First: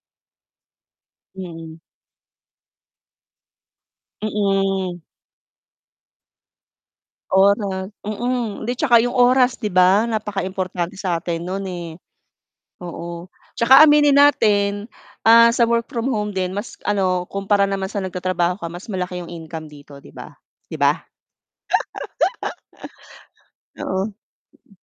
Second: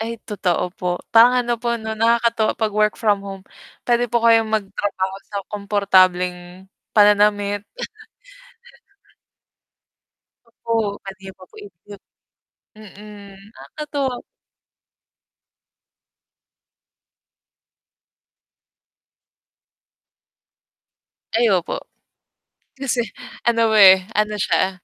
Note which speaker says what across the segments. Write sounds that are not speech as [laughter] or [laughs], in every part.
Speaker 1: Ay totoo po. Parang ano po
Speaker 2: Mm.
Speaker 1: 'no, nakakatuwa 'pag work from home, puwede po kayong
Speaker 2: Mm.
Speaker 1: magtrabaho sa komportableng pananamit.
Speaker 2: Oras, mm. 'Di 'tsaka 'yong
Speaker 1: [chuckles]
Speaker 2: oras 'di ba
Speaker 1: Opo,
Speaker 2: napakaimportante
Speaker 1: pwede
Speaker 2: sa
Speaker 1: niyo
Speaker 2: atin
Speaker 1: pa po
Speaker 2: no'n, eh.
Speaker 1: i-mute.
Speaker 2: Oo,
Speaker 1: Mm,
Speaker 2: 'tsaka
Speaker 1: nakakatuwa
Speaker 2: aminin natin, ah, sa work from home din mas ano, kumpara naman sa nagtatrabaho ka mas malaki 'yong income dito, 'di ba. 'Di ba?
Speaker 1: Ay opo. Kasi ano,
Speaker 2: [laughs]
Speaker 1: eh,
Speaker 2: Oo.
Speaker 1: ano
Speaker 2: Mm.
Speaker 1: siya,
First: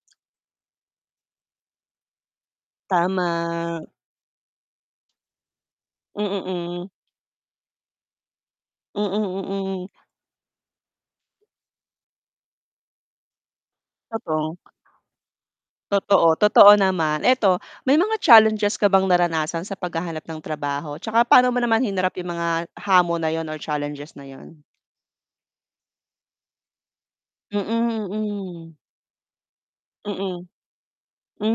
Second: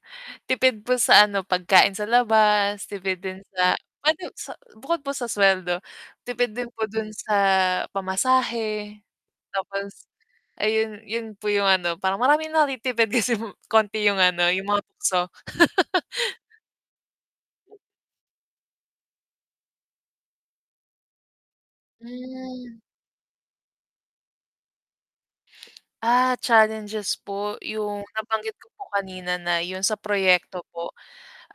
Speaker 1: tipid po sa ano, pagkain sa labas, tipid din sa
Speaker 2: Tama.
Speaker 1: puwede sa bukod po sa suweldo, tipid din
Speaker 2: Mm,
Speaker 1: po
Speaker 2: hmm.
Speaker 1: do'n sa pamasahe,
Speaker 2: Mm, mm.
Speaker 1: tapos ayun, 'yon po 'yong ano, parang maraming natitipid kasi konti 'yong ano,
Speaker 2: Totoo.
Speaker 1: 'yong mga tukso.
Speaker 2: Totoo,
Speaker 1: [laughs]
Speaker 2: totoo naman. 'Eto, may mga challenges ka bang naranasan sa paghahanap ng trabaho 'tsaka pa'no mo naman hinarap 'yung mga
Speaker 1: Hmm.
Speaker 2: hamon na 'yun or challenges na 'yun?
Speaker 1: Ah, challenges po, 'yung
Speaker 2: Mm,
Speaker 1: nabanggit ko
Speaker 2: mm.
Speaker 1: po kanina na 'yun sa
Speaker 2: Mm.
Speaker 1: proyekto po.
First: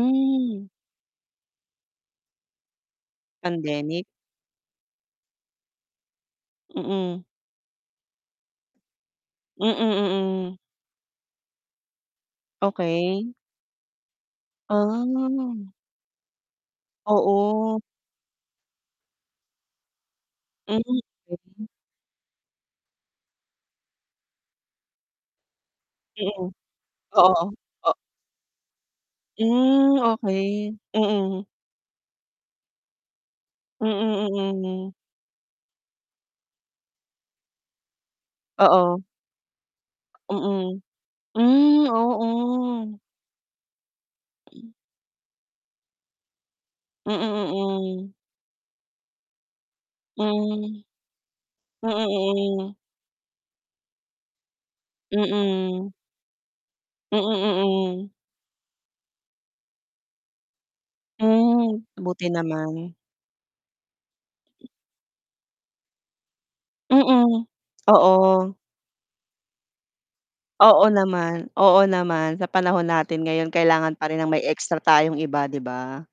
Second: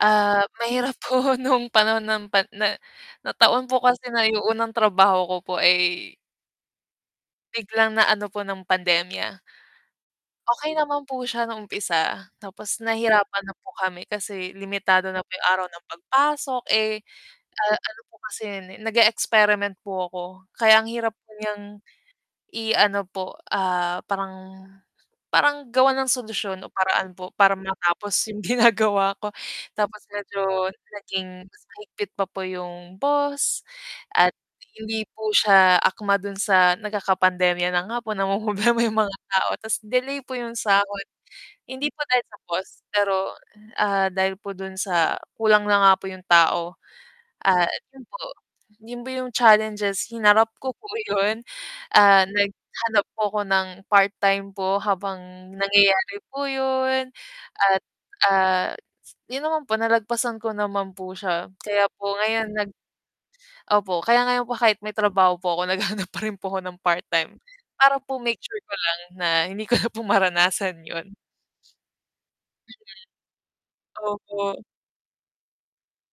Speaker 1: Ah, mahirap po nung panahon ng pan na nataon po
Speaker 2: Pandemic.
Speaker 1: kasi na 'yung unang trabaho ko po ay
Speaker 2: Mm.
Speaker 1: biglang na ano po ng pandemya.
Speaker 2: Mm, mm.
Speaker 1: Okey naman po siya nung umpisa tapos
Speaker 2: Okey.
Speaker 1: nahirapan na po kami kasi limitado na po 'yung araw
Speaker 2: Ah.
Speaker 1: ng pagpasok, eh, a
Speaker 2: Oo.
Speaker 1: ano po kasi 'yun, eh, nag-e-experiment po ako
Speaker 2: Hmm,
Speaker 1: kaya ang hirap
Speaker 2: galing.
Speaker 1: niyang i-ano po, ah, parang parang gawan ng
Speaker 2: Mm.
Speaker 1: solusyon o paraan
Speaker 2: Oo,
Speaker 1: po
Speaker 2: oh,
Speaker 1: para
Speaker 2: o
Speaker 1: matapos 'yung ginagawa ko.
Speaker 2: Hmm,
Speaker 1: Tapos medyo
Speaker 2: okey, mm.
Speaker 1: naging mas mahigpit pa po 'yung boss at
Speaker 2: Mm, mm.
Speaker 1: hindi po siya akma dun sa nagkakapandemya na nga po, namomroblema 'yung
Speaker 2: Oo.
Speaker 1: mga tao ta's delay po 'yung
Speaker 2: Mm.
Speaker 1: sahod.
Speaker 2: Hmm,
Speaker 1: Hindi po dahil sa cost,
Speaker 2: oo.
Speaker 1: pero, ah, dahil po dun sa kulang na nga po 'yung tao
Speaker 2: Mm,
Speaker 1: at 'yun
Speaker 2: mm.
Speaker 1: po, 'yun po 'yung challenges,
Speaker 2: Hmm.
Speaker 1: hinarap ko po 'yun,
Speaker 2: Mm,
Speaker 1: ah,
Speaker 2: mm.
Speaker 1: naghanap po ako ng part-time po habang
Speaker 2: Mm.
Speaker 1: nangyayari po 'yun
Speaker 2: Mm,
Speaker 1: at,
Speaker 2: mm.
Speaker 1: ah, 'yun naman po, nalagpasan ko naman po siya.
Speaker 2: Hmm,
Speaker 1: Kaya po
Speaker 2: buti
Speaker 1: ngayon nag
Speaker 2: naman.
Speaker 1: opo. Kaya ngayon po kahit may trabaho po ako naghahanap pa rin po ako ng part-time,
Speaker 2: Mm,
Speaker 1: para po make
Speaker 2: oo.
Speaker 1: sure ko lang na hindi ko na po maranasan
Speaker 2: Oo
Speaker 1: 'yun.
Speaker 2: naman, oo naman. Sa panahon natin ngayon kailangan
Speaker 1: Mm,
Speaker 2: pa rin ng may
Speaker 1: opo.
Speaker 2: extra tayong iba, 'di ba?